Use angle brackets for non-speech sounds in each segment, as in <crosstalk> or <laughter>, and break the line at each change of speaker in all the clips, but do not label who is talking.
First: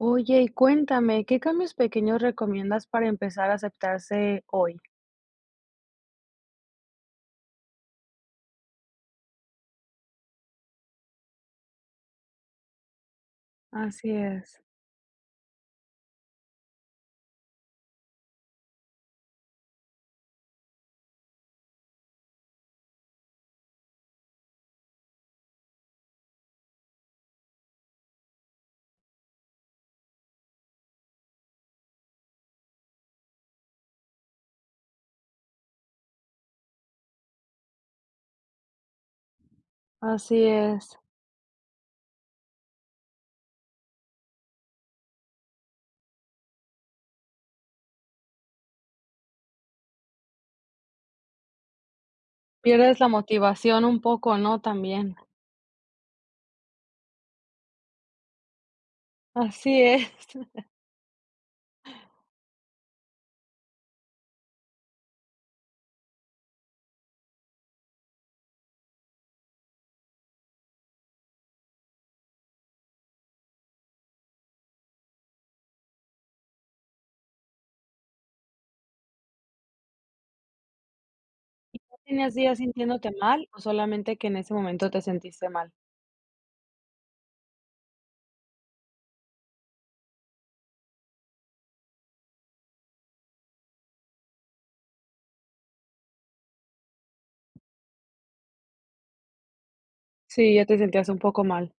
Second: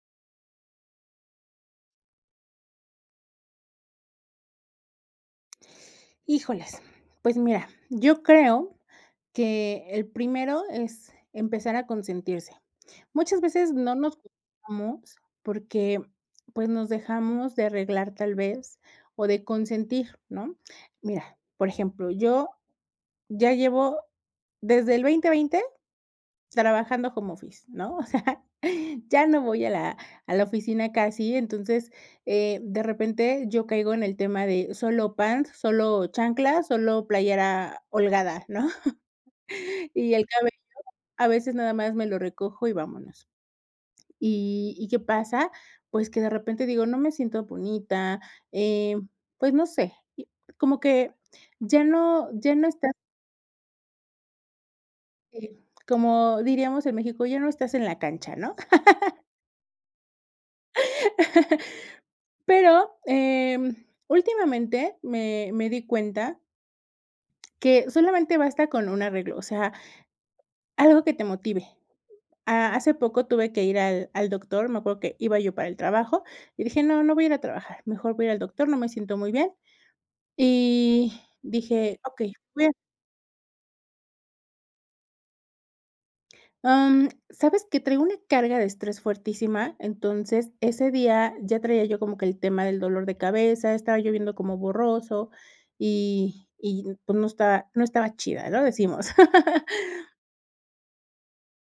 Oye, y cuéntame, ¿qué cambios pequeños recomiendas para empezar a aceptarse hoy?
Híjoles, pues mira, yo creo que el primero es empezar a consentirse, muchas veces no
Así
nos
es.
cuidamos porque, pues, nos dejamos de arreglar tal vez o de consentir, ¿no?, mira, por ejemplo, yo ya llevo desde el 2020 trabajando home office, ¿no?, o sea, ya no voy a la a la oficina casi, entonces, eh, de repente yo caigo en el tema de solo pants, solo chanclas, solo playera holgada, ¿no?, y el
Así
cabello
es.
a veces nada más me lo recojo y vámonos, y y, ¿qué pasa?, pues, que de repente digo no me siento bonita, em, pues no sé, como que, ya no ya no está
Pierdes la motivación un poco, ¿no?, también.
eh, como diríamos en México, ya no estás en la cancha, ¿no? <laughs>
Así es. <laughs>
<laughs> Pero, em, últimamente me me di cuenta que solamente basta con un arreglo, o sea algo que te motive, ah, hace poco tuve que ir al al doctor, me acuerdo que iba yo para el trabajo, y dije: "No, no voy a ir a trabajar, mejor voy a ir al doctor, no me siento muy bien", y
¿Y ya
dije: "Okey,
tenías días
voy a"
sintiéndote mal o solamente que en ese momento te sentiste mal?
Am, ¿sabes qué?, traigo una carga de estrés fuertísima, entonces ese día ya traía yo como que el tema del dolor de cabeza, estaba yo viendo como borroso y y, pues, no estaba no estaba chida, ¿no?, decimos. <laughs>
Sí, ya te sentías un poco mal.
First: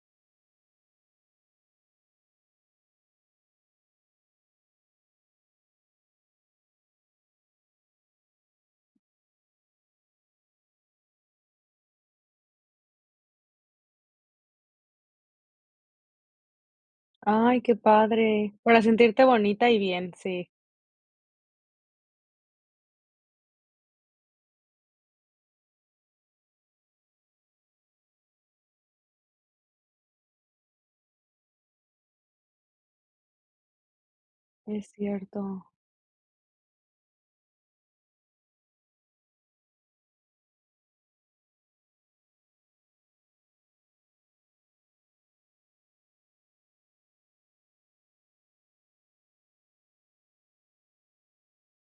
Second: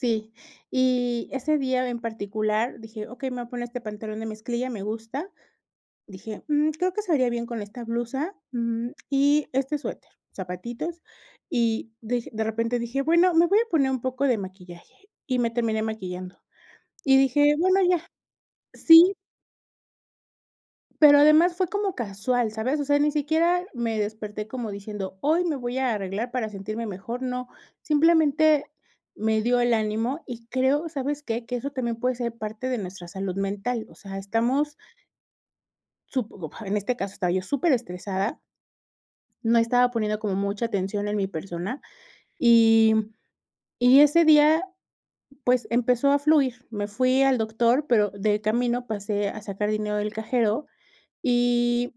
Sí, y ese día en particular dije: "Okey, me voy a poner este pantalón de mezclilla, me gusta", dije: "Mm, creo que se vería bien con esta blusa, mm, y este suéter, zapatitos", y de de repente dije: "Bueno, me voy a poner un poco de maquillaje", y me terminé maquillando, y dije:
Ay, qué
"Bueno, ya",
padre, para
sí
sentirte bonita y bien, sí.
pero además fue como casual, ¿sabes?, o sea, ni siquiera me desperté como diciendo, hoy me voy a arreglar para sentirme mejor, no, simplemente, me dio el ánimo y creo, ¿sabes qué?, que eso también puede ser parte de nuestra salud mental, o sea, estamos
Es cierto.
supongo, en este caso estaba yo súper estresada no estaba poniendo como mucha atención en mi persona y y ese día, pues, empezó a fluir, me fui al doctor, pero de camino pasé a sacar dinero del cajero y,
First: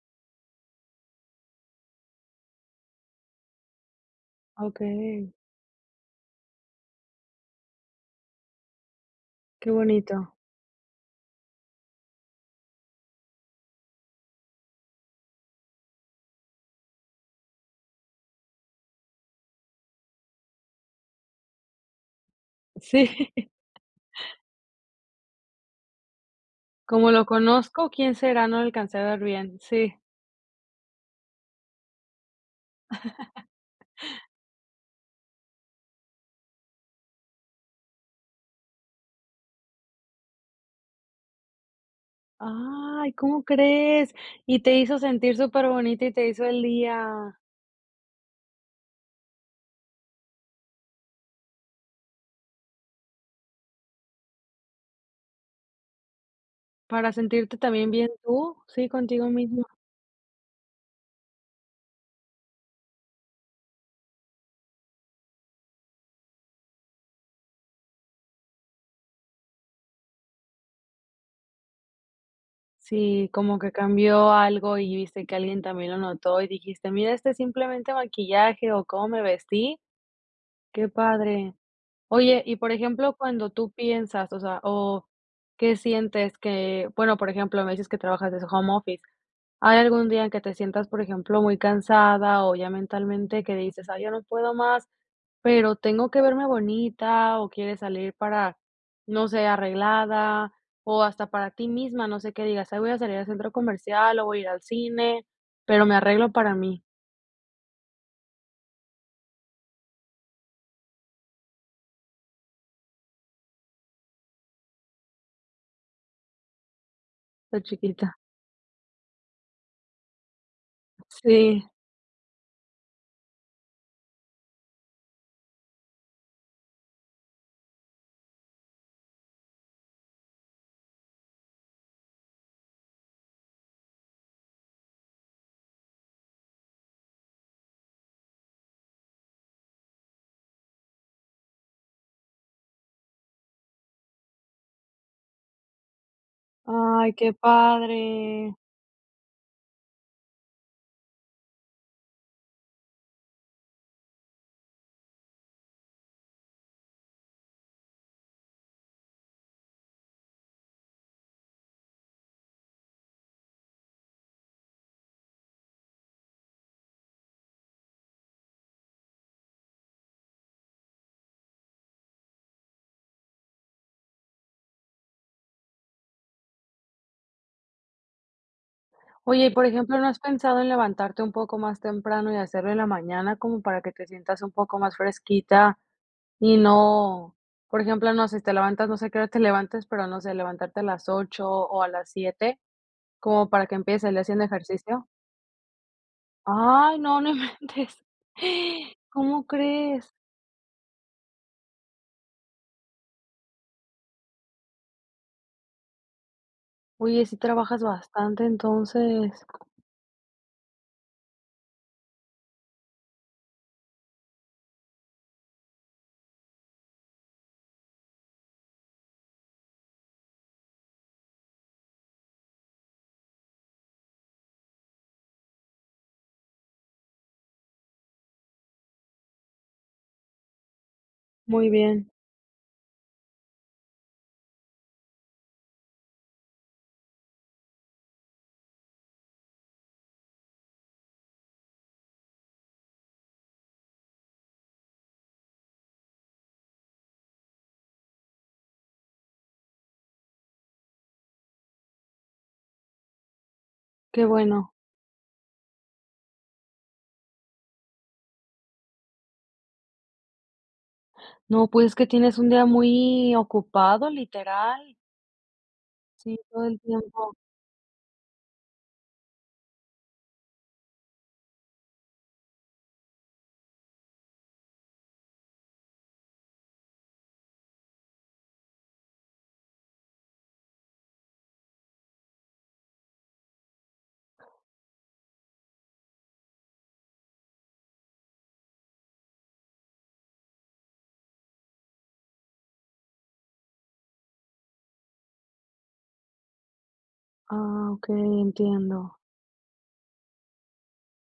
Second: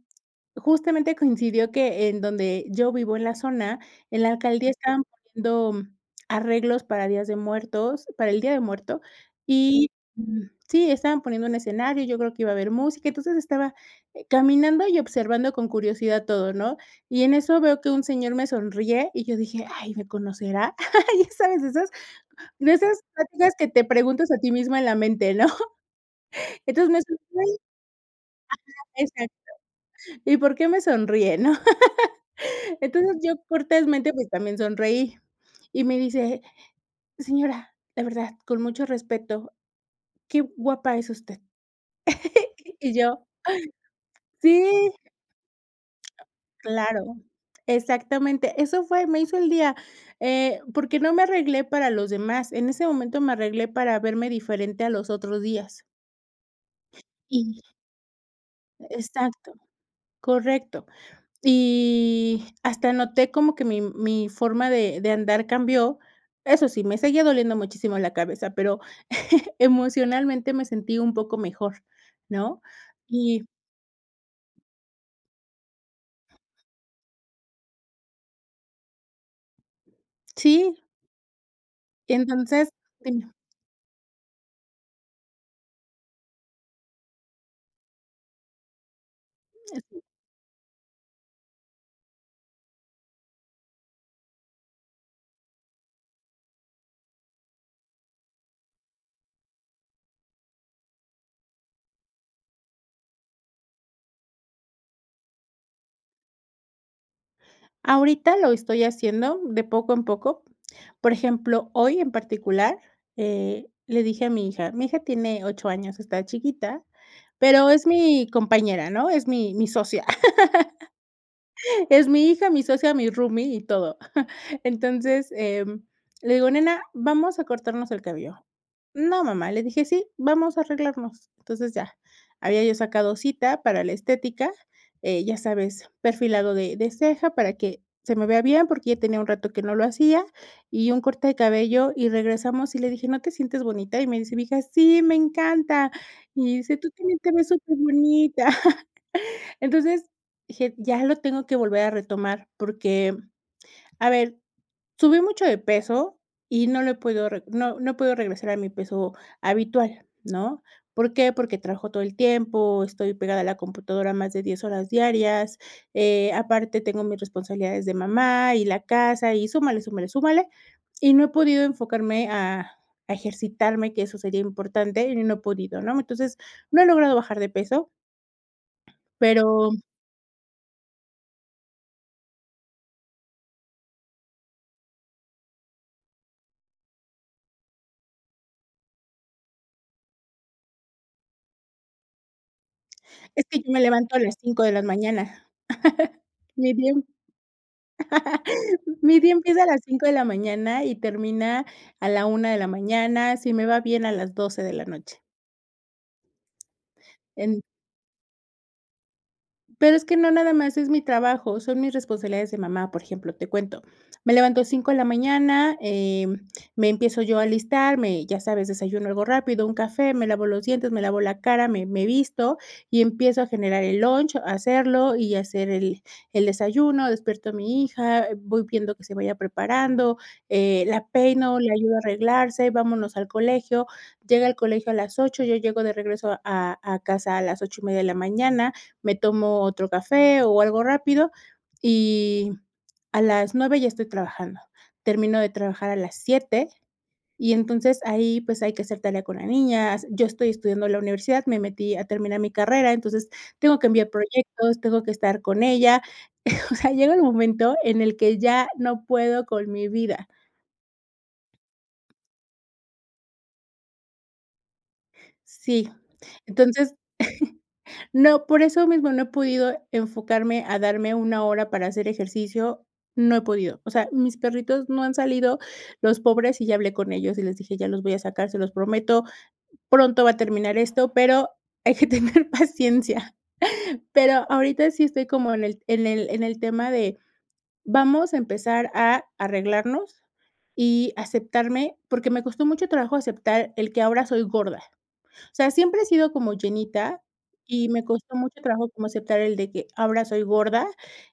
justamente coincidió que en donde yo vivo en la zona, en la alcaldía estaban
Okey.
poniendo arreglos para días de muertos, para el día de muerto,
Qué
y
bonito.
sí, estaban poniendo un escenario, yo creo que iba a haber música, entonces estaba caminando y observando con curiosidad todo, ¿no?, y en eso veo que un señor me sonríe y yo dije: "Ay, ¿me conocerá?", ya sabes, de esas de esas
Sí.
pláticas que te preguntas a ti misma en la mente, ¿no?, entonces, le
Como, ¿lo
sonreí,
conozco?, ¿quién será?, no
ajá,
alcancé a ver
exacto,
bien, sí.
¿y por qué me sonríe, ¿no?, <laughs> entonces, yo
<laughs>
cortésmente, pues, también sonreí, y me dice: "señora, de verdad, con mucho respeto, qué guapa es usted", <laughs> y
Ay,
yo,
¿cómo crees?, y
sí.
te hizo sentir superbonita y te hizo el
Claro,
día.
exactamente, eso fue, me hizo el día, eh, porque no me arreglé para los demás, en ese momento me arreglé para verme diferente a los otros días.
Para sentirte
Y
también bien tú, sí, contigo
Exacto,
misma.
correcto. Y hasta noté como que mi mi forma de de andar cambió. Eso sí, me seguía doliendo muchísimo la cabeza, pero, <chuckles> emocionalmente, me sentí un poco mejor, ¿no?,
Sí,
y
como que cambió algo, y viste que alguien también lo notó, y dijiste: "Mira, este es simplemente maquillaje, o cómo me vestí".
Sí.
Qué padre.
Y
Oye, y
entonces
por ejemplo,
Dime.
cuando tú piensas o sea, o qué sientes que bueno, por ejemplo, me dices que trabajas desde home office, ¿hay
<unintelligible>
algún día en que te sientas por ejemplo, muy cansada, o ya mentalmente, que dices: "Ay ya no puedo más pero tengo que verme bonita" o quieres salir para, no sé, arreglada, o hasta para ti misma, no sé, qué digas: "Ay, voy a salir al centro comercial, o voy a ir al cine, pero me arreglo para mí"?
Ahorita lo estoy haciendo de poco en poco, por ejemplo, hoy en particular, eh, le dije a mi hija, mi hija tiene 8 años, está chiquita,
Es
pero es
chiquita.
mi compañera, ¿no?, es mi mi socia,
Sí.
<laughs> es mi hija, mi socia, mi roomie y todo. <chuckles> Entonces, em, le digo: "Nena, vamos a cortarnos el cabello". "No, mamá", le dije: "Sí, vamos a arreglarnos". Entonces, ya. Había yo sacado cita para la estética, eh, ya sabes, perfilado de de ceja para que se me vea bien, porque ya tenía un rato que no lo hacía, y un corte de cabello, y regresamos, y le dije: "¿No te sientes bonita?", y me dice mi hija: "Sí, me encanta". Y dice: "Tú
¡Ay,
tambien te
qué
ves superbonita".
padre!
<chuckles> Entonces, dije: "Ya lo tengo que volver a retomar", porque, a ver, subí mucho de peso, y no lo he podido reg no no he podido regresar a mi peso habitual, ¿no? ¿Por qué?, porque trabajo todo el tiempo, estoy pegada a la computadora más de 10 horas diarias, eh, aparte tengo mis responsabilidades de mamá y la casa, y súmale, súmale, súmale, y no he podido enfocarme a a ejercitarme, que eso sería importante, y no he podido, ¿no? Entonces, no he logrado bajar de peso,
Oye, y por
pero
ejemplo, ¿no has pensado en levantarte un poco más temprano y hacerlo en la mañana como para que te sientas un poco más fresquita y no?, por ejemplo, no sé, te levantas, no sé a qué hora te <chuckles> levantes, pero no sé, levantarte a las 8, o a las 7,
Es
como
que
para
yo
que
me
empiece el
levanto a
día
las
haciendo
5 de la
ejercicio.
mañana, <chuckles> ni
Ay,
bien,
no, no inventes,
<laughs> mi día
¿cómo
empieza a las 5
crees?
de la mañana, y termina a la 1 de la mañana, si me va bien a las 12 de la noche.
Oye, sí
En
trabajas bastante entonces.
Pero, es que no nada más es mi trabajo, son mis responsabilidades de mamá, por ejemplo, te cuento. Me levanto 5 de la mañana, eh, me empiezo yo a alistar, me ya sabes, desayuno algo rápido, un café, me lavo los dientes, me lavo la cara, me me visto, y empiezo a generar el lunch, a hacerlo, y hacer el el desayuno, despierto a mi hija, voy viendo que se vaya preparando, eh, la peino,
Muy
le ayudo a
bien.
arreglarse, vámonos al colegio, llega al colegio a las 8, yo llego de regreso a a casa a las 8 y media de la mañana, me tomo otro café, o algo rápido, y a las 9 ya estoy trabajando. Termino de trabajar a las 7, y entonces ahí, pues, hay que hacer tarea con la niña, yo estoy estudiando la universidad, me metí a terminar mi carrera. Entonces, tengo que enviar
Qué bueno.
proyectos, tengo que estar con ella. <chuckles> O sea, llega el momento en el que ya no puedo con mi vida.
No, pues, es que tienes un día muy ocupado, literal.
Sí,
Sí, todo el
entonces,
tiempo.
<chuckles> no, por eso mismo no he podido enfocarme a darme una hora para hacer ejercicio, no he podido. O sea, mis perritos no han salido, los pobres, y ya hablé con ellos, y les dije: "Ya los voy a sacar, se los prometo, pronto va a terminar esto, pero hay que tener paciencia". Pero, ahorita sí estoy como en el en el en el tema de vamos a empezar a arreglarnos, y aceptarme, porque me costó mucho trabajo aceptar el que ahora soy gorda. O sea, siempre he sido como llenita y
Ah,
me costó
okey,
mucho trabajo como
entiendo.
aceptar el de que, ahora soy gorda,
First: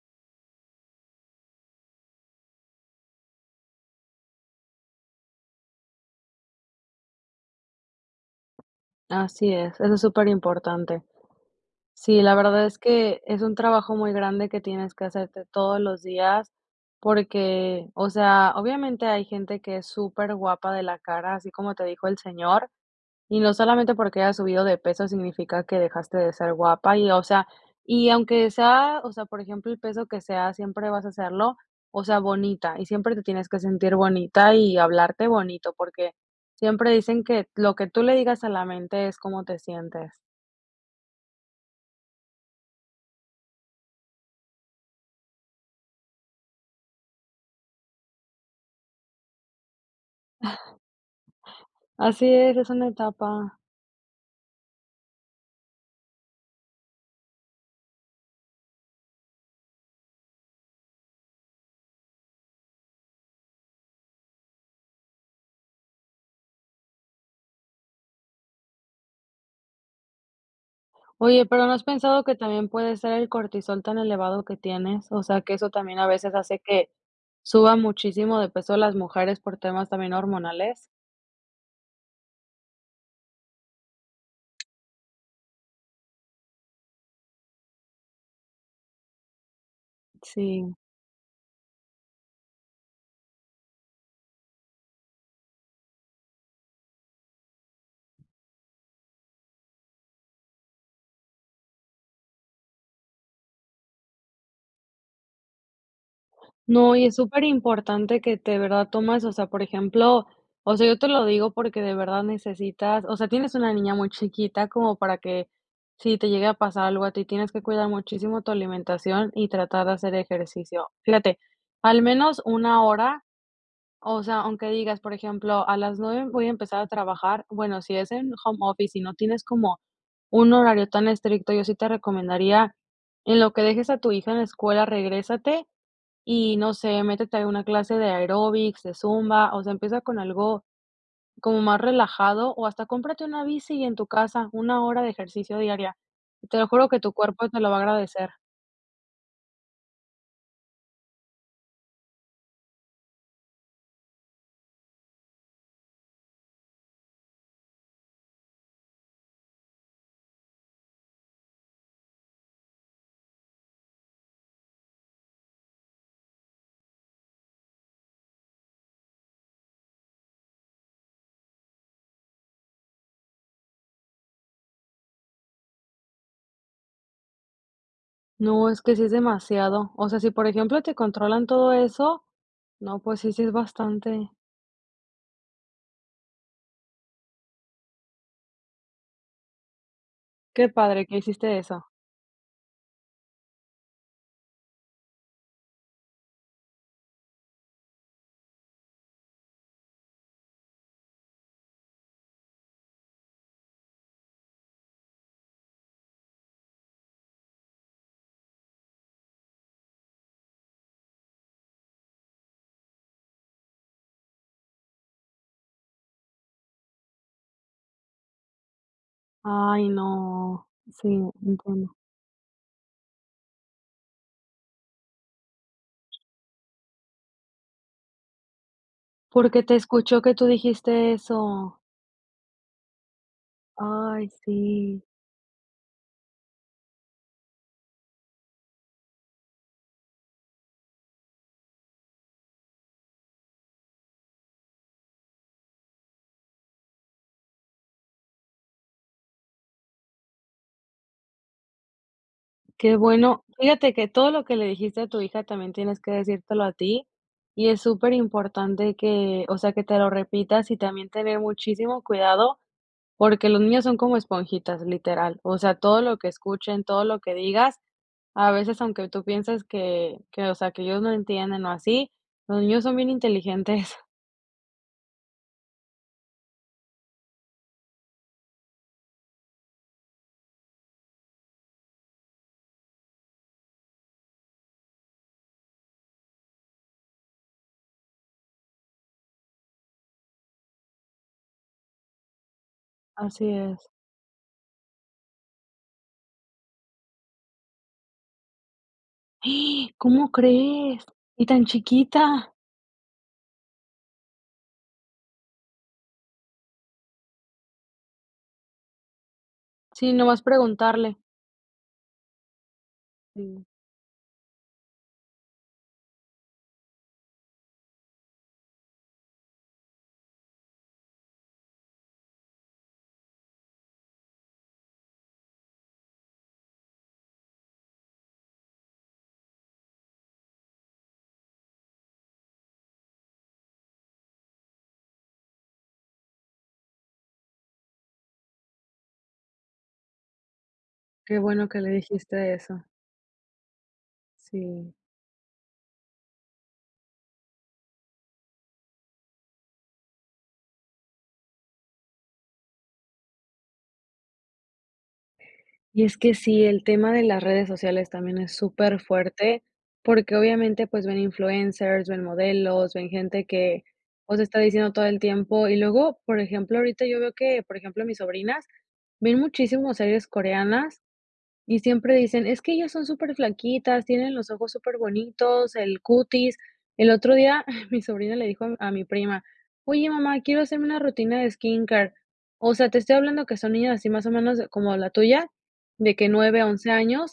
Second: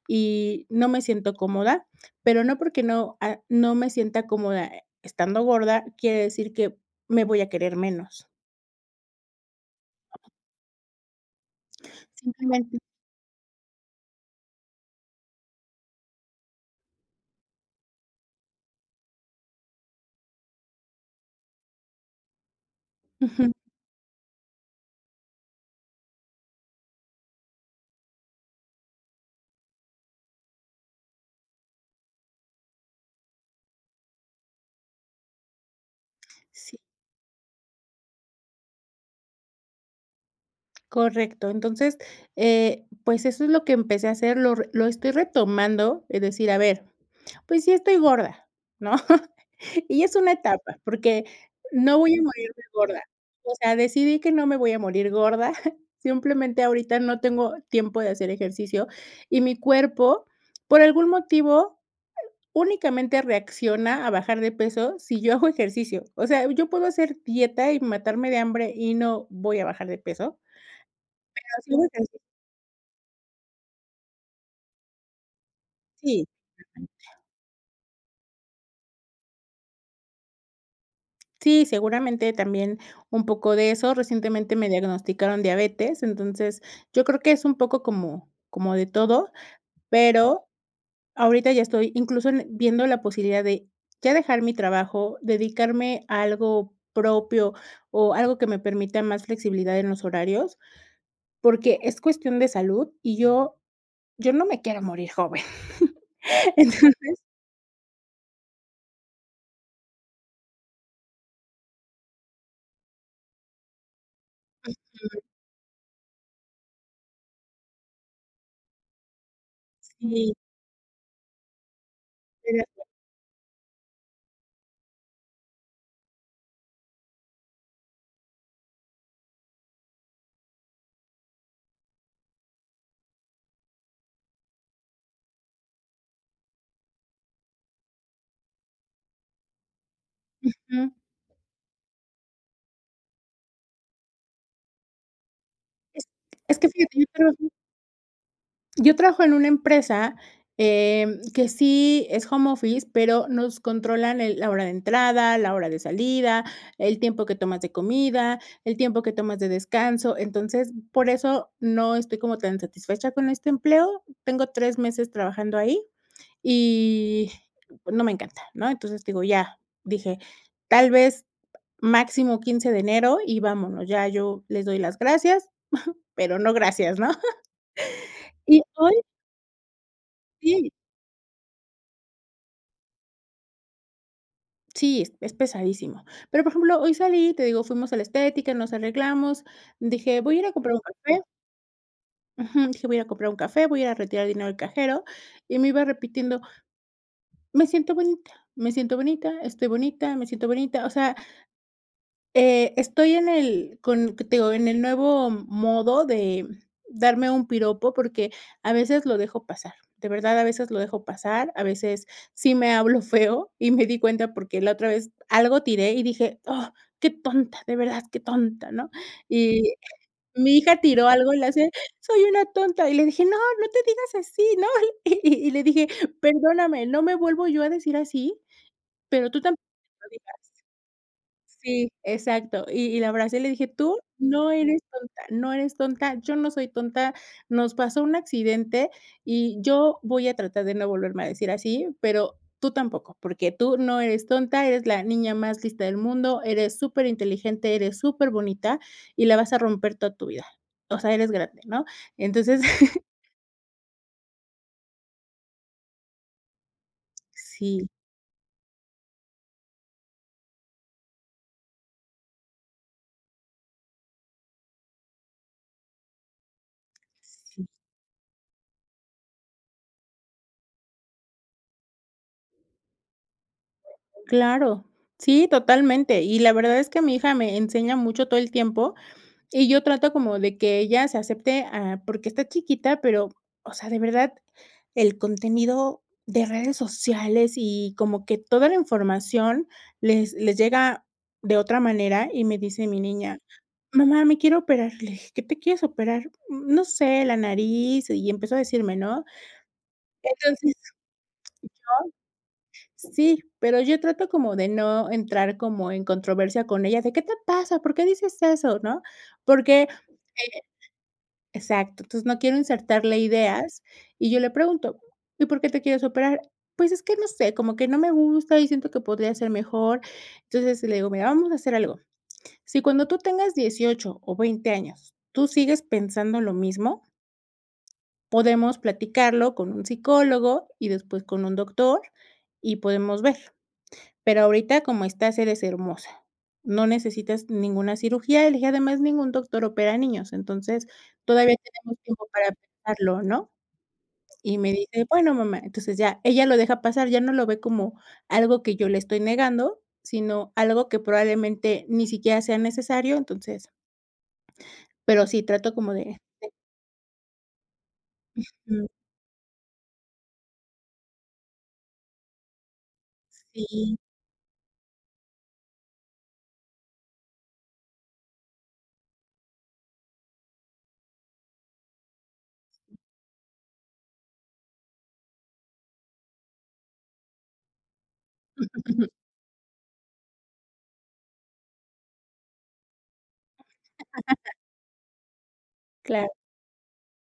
y no me siento cómoda, pero no, porque no, ah, no me sienta cómoda, eh, estando gorda, quiere decir que me voy a querer menos.
Así es, eso es superimportante. Sí, la verdad
Simplemente.
es que, es un trabajo muy grande que tienes que hacerte todos los días, porque, o sea, obviamente hay gente que es superguapa de la cara, así como te dijo el señor, y
Ujú.
no solamente porque hayas subido de peso significa que dejaste de ser guapa y, o sea, y aunque sea, o sea, por ejemplo, el peso que sea, siempre vas a serlo, o sea, bonita, y siempre te tienes que sentir bonita y hablarte bonito, porque
Sí.
siempre dicen que: "Lo que tú le digas a la mente es cómo te sientes".
Correcto, entonces, eh, pues, eso es lo que empecé a hacer, lo lo estoy retomando, es decir, a ver, pues, sí estoy gorda, ¿no?, <chuckles> y es una etapa, porque no voy a
Así
morir
es,
de
es una
gorda. O
etapa.
sea, decidí que no me voy a morir gorda, <chuckles> simplemente ahorita no tengo tiempo de hacer ejercicio, y mi cuerpo, por algún motivo, únicamente reacciona a bajar de peso sí yo hago ejercicio. O sea, yo puedo hacer dieta y matarme de hambre, y no voy a bajar de peso.
Oye,
Pero,
pero,
sí
¿no has
<unintelligible>
pensado que también puede ser el cortisol tan elevado que tienes, o sea, que eso también a
Sí.
veces hace que, suba muchísimo de peso las mujeres por temas también hormonales?
Sí, seguramente también un poco de eso. Recientemente me diagnosticaron diabetes, entonces, yo creo que es un poco como como de todo, pero,
Sí.
ahorita ya estoy incluso, en viendo la posibilidad de ya dejar mi trabajo, dedicarme a algo propio, o algo que me permita más flexibilidad en los horarios, porque es cuestión de salud, y yo yo no me quiero morir joven,
No, y
entonces.
es superimportante que te verdad tomas, o sea, por ejemplo, o sea, yo te lo digo porque de verdad necesitas, o sea, tienes una niña muy chiquita como para
Ujú.
que, si te llegue a pasar algo a ti, tienes que cuidar muchísimo tu alimentación y tratar de hacer
Sí.
ejercicio. Fíjate, al menos
Sí, es
1
verdad.
hora, o sea, aunque digas, por ejemplo: "A las 9 voy a empezar a trabajar", bueno, si es en home office y no tienes como un horario tan estricto, yo sí te recomendaría, en lo que dejes a tu hija en la escuela, regrésate y, no sé, métete a una clase de aeróbics, de zumba, o sea, empieza con algo
Ujú.
como más relajado, o hasta cómprate una bici y en tu casa, 1 hora de ejercicio diaria.
Es
Te
es
lo
que
juro,
fíjate
que
yo
tu cuerpo
trabajo.
te lo va a agradecer.
Yo trabajo en una empresa, eh, que sí es home office, pero, nos controlan el la hora de entrada, la hora de salida, el tiempo que tomas de comida, el tiempo que tomas de descanso. Entonces, por eso no estoy como tan satisfecha con este empleo. Tengo 3 meses trabajando ahí, y, no me encanta, ¿no?, entonces, te digo, ya dije: "Tal vez, máximo 15 de enero, y vámonos", ya yo les doy las gracias, <chuckles> pero no, gracias, ¿no?, <chuckles> y
No, es que
hoy.
sí es demasiado, o sea, sí por
Sí.
ejemplo te controlan todo eso, no pues sí, sí es bastante.
Sí, es pesadísimo. Pero, por ejemplo, hoy salí, te digo, fuimos a la estética, nos arreglamos, dije: "Voy a ir a
Qué
comprar un
padre, que
café".
hiciste esa.
Ujú, dije: "Voy a ir a comprar un café, voy a ir a retirar dinero del cajero", y me iba repitiendo: "Me siento bonita, me siento bonita, estoy bonita, me siento bonita". O sea eh, estoy en el con que te digo, en el nuevo modo de darme un piropo, porque a veces lo dejo pasar, de verdad, a veces lo dejo pasar, a veces sí me hablo feo y me di cuenta, porque la otra vez algo tiré y dije: "Ah, qué tonta, de verdad, qué tonta", ¿no?, y
Ay,
mi
no.
hija tiró
Sí,
algo y le hace:
entiendo.
"Soy una tonta", y le dije: "No, no te digas así," ¿no?, y y le dije: "Perdóname, no me vuelvo yo a decir así, pero tú
Porque
tampoco
te
te lo
escuchó que
digas".
tú dijiste eso.
Sí, exacto, y y la verdad sí le dije: "Tú
Ay,
no eres
sí.
tonta, no eres tonta, yo no soy tonta, nos pasó un accidente, y yo voy a tratar de no volverme a decirme así, pero tú tampoco, porque tú no eres tonta, eres la niña más lista del mundo, eres superinteligente, eres superbonita y la vas a romper toda tu vida, o sea, eres grande, ¿no?". Entonces
Qué
<chuckles>
bueno. Fíjate que todo lo que le dijiste a tu hija también tienes que decírtelo a ti, y es
Sí.
superimportante que, o sea, que te lo repitas y también tener muchísimo cuidado, porque los niños son como esponjitas, literal, o sea, todo lo que escuchen, todo lo que
Sí.
digas, a veces, aunque tú pienses que que, o sea, que ellos no entienden o así, los niños son bien inteligentes. <giggles>
Claro, sí, totalmente, y la verdad es que mi hija me enseña mucho todo el tiempo, y yo trato como de que ella se acepte a porque está chiquita, pero, o sea, de verdad, el contenido de redes sociales y como que toda la información les les llega de otra manera, y me dice mi niña:
Así es.
"Mamá, me quiero operar", le dije: "¿Qué te quieres operar?". "Mm, no sé, la nariz", y empezó a decirme, ¿no?
<gasps> ¿Cómo
Entonces yo
crees? ¿Y tan chiquita?
Sí, pero yo trato como de no entrar como en controversia con ella, de: "¿Qué te pasa?, ¿por qué dices eso?", ¿no?, porque
Sí, nomás
eh
preguntarle.
exacto, entonces, no quiero insertarle
Sí.
ideas, y yo le pregunto: "¿Y por qué te quieres operar?". "Pues, es que no sé, como que no me gusta y siento que podría ser mejor". Entonces, le digo: "Mira, vamos a hacer algo. Si cuando tú tengas 18 o 20 años, tú sigues pensando lo mismo podemos platicarlo con un psicólogo y después con un doctor, y podemos ver, pero ahorita, como estás, eres hermosa, no necesitas ninguna cirugía", y le dije: "Además, ningún doctor opera niños, entonces,
Qué
todavía
bueno que le
tenemos tiempo para
dijiste eso.
pensarlo", ¿no?, y me
Sí.
dice: "Bueno, mamá", entonces ya, ella lo deja pasar, ya no lo ve como algo que yo le estoy negando, sino algo que probablemente ni siquiera sea necesario, entonces Pero sí, trato como
Y es
de
que
Sí.
sí, el tema de las redes sociales también es
Ujú.
superfuerte, porque obviamente, pues, ven influencers, ven modelos, ven gente que,
Sí.
pues, está diciendo todo el tiempo Y luego, por ejemplo, ahorita yo veo que, por ejemplo, mis sobrinas ven muchísimo series coreanas y siempre dicen: "Es que ellas
Sí.
son superflaquitas, tienen los ojos superbonitos, el cutis". El otro día <chuckles> mi sobrina le dijo a mi a mi
<chuckles>
prima: "Oye, mamá, quiero hacerme una rutina de skin care". O sea, te estoy hablando que son niñas así más o
<chuckles>
menos de como la tuya, de que
Claro.
9 a 11 años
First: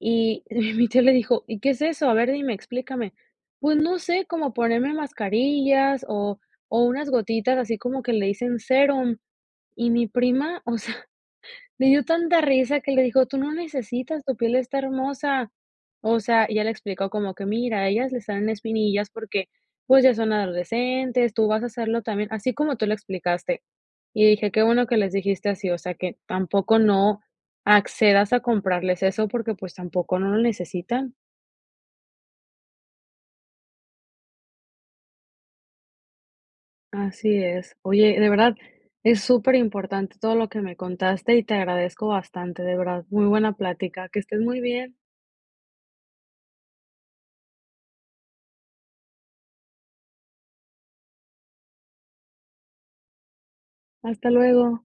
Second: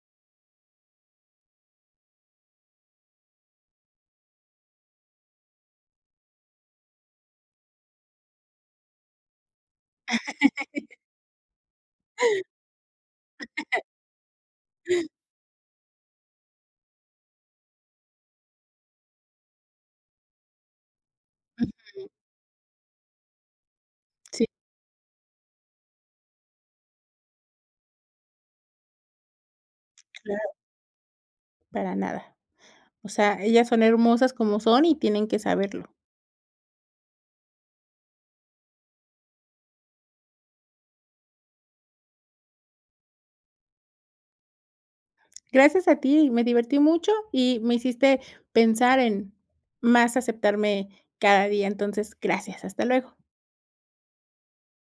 y y mi tío le dijo: "¿Y qué es eso? A ver, dime, explícame". "Pues no sé cómo ponerme mascarillas o o unas gotitas así como que le dicen sérum", y mi prima, o sea,
<chuckles>
le dio tanta risa que le dijo: "Tú no
<chuckles>
necesitas, tu piel está hermosa". O sea, ella le explicó como que mira, a ellas le salen espinillas porque, pues, ya son adolescentes, tú vas a serlo
Ujú.
también, así como tú lo explicaste. Y
Sí.
dije: "Qué bueno que les dijiste así, o sea, que tampoco no accedas a comprarles eso porque, pues, tampoco no lo
Claro.
necesitan".
Para nada. O sea, ellas son hermosas como son y tienen que saberlo.
Así es. Oye, de verdad, es súper importante todo lo que me contaste y te agradezco bastante, de verdad, muy buena plática. Que estés muy bien.
Gracias a ti, me divertí mucho y me hiciste pensar en más aceptarme cada día, entonces, gracias, hasta luego.
Hasta luego.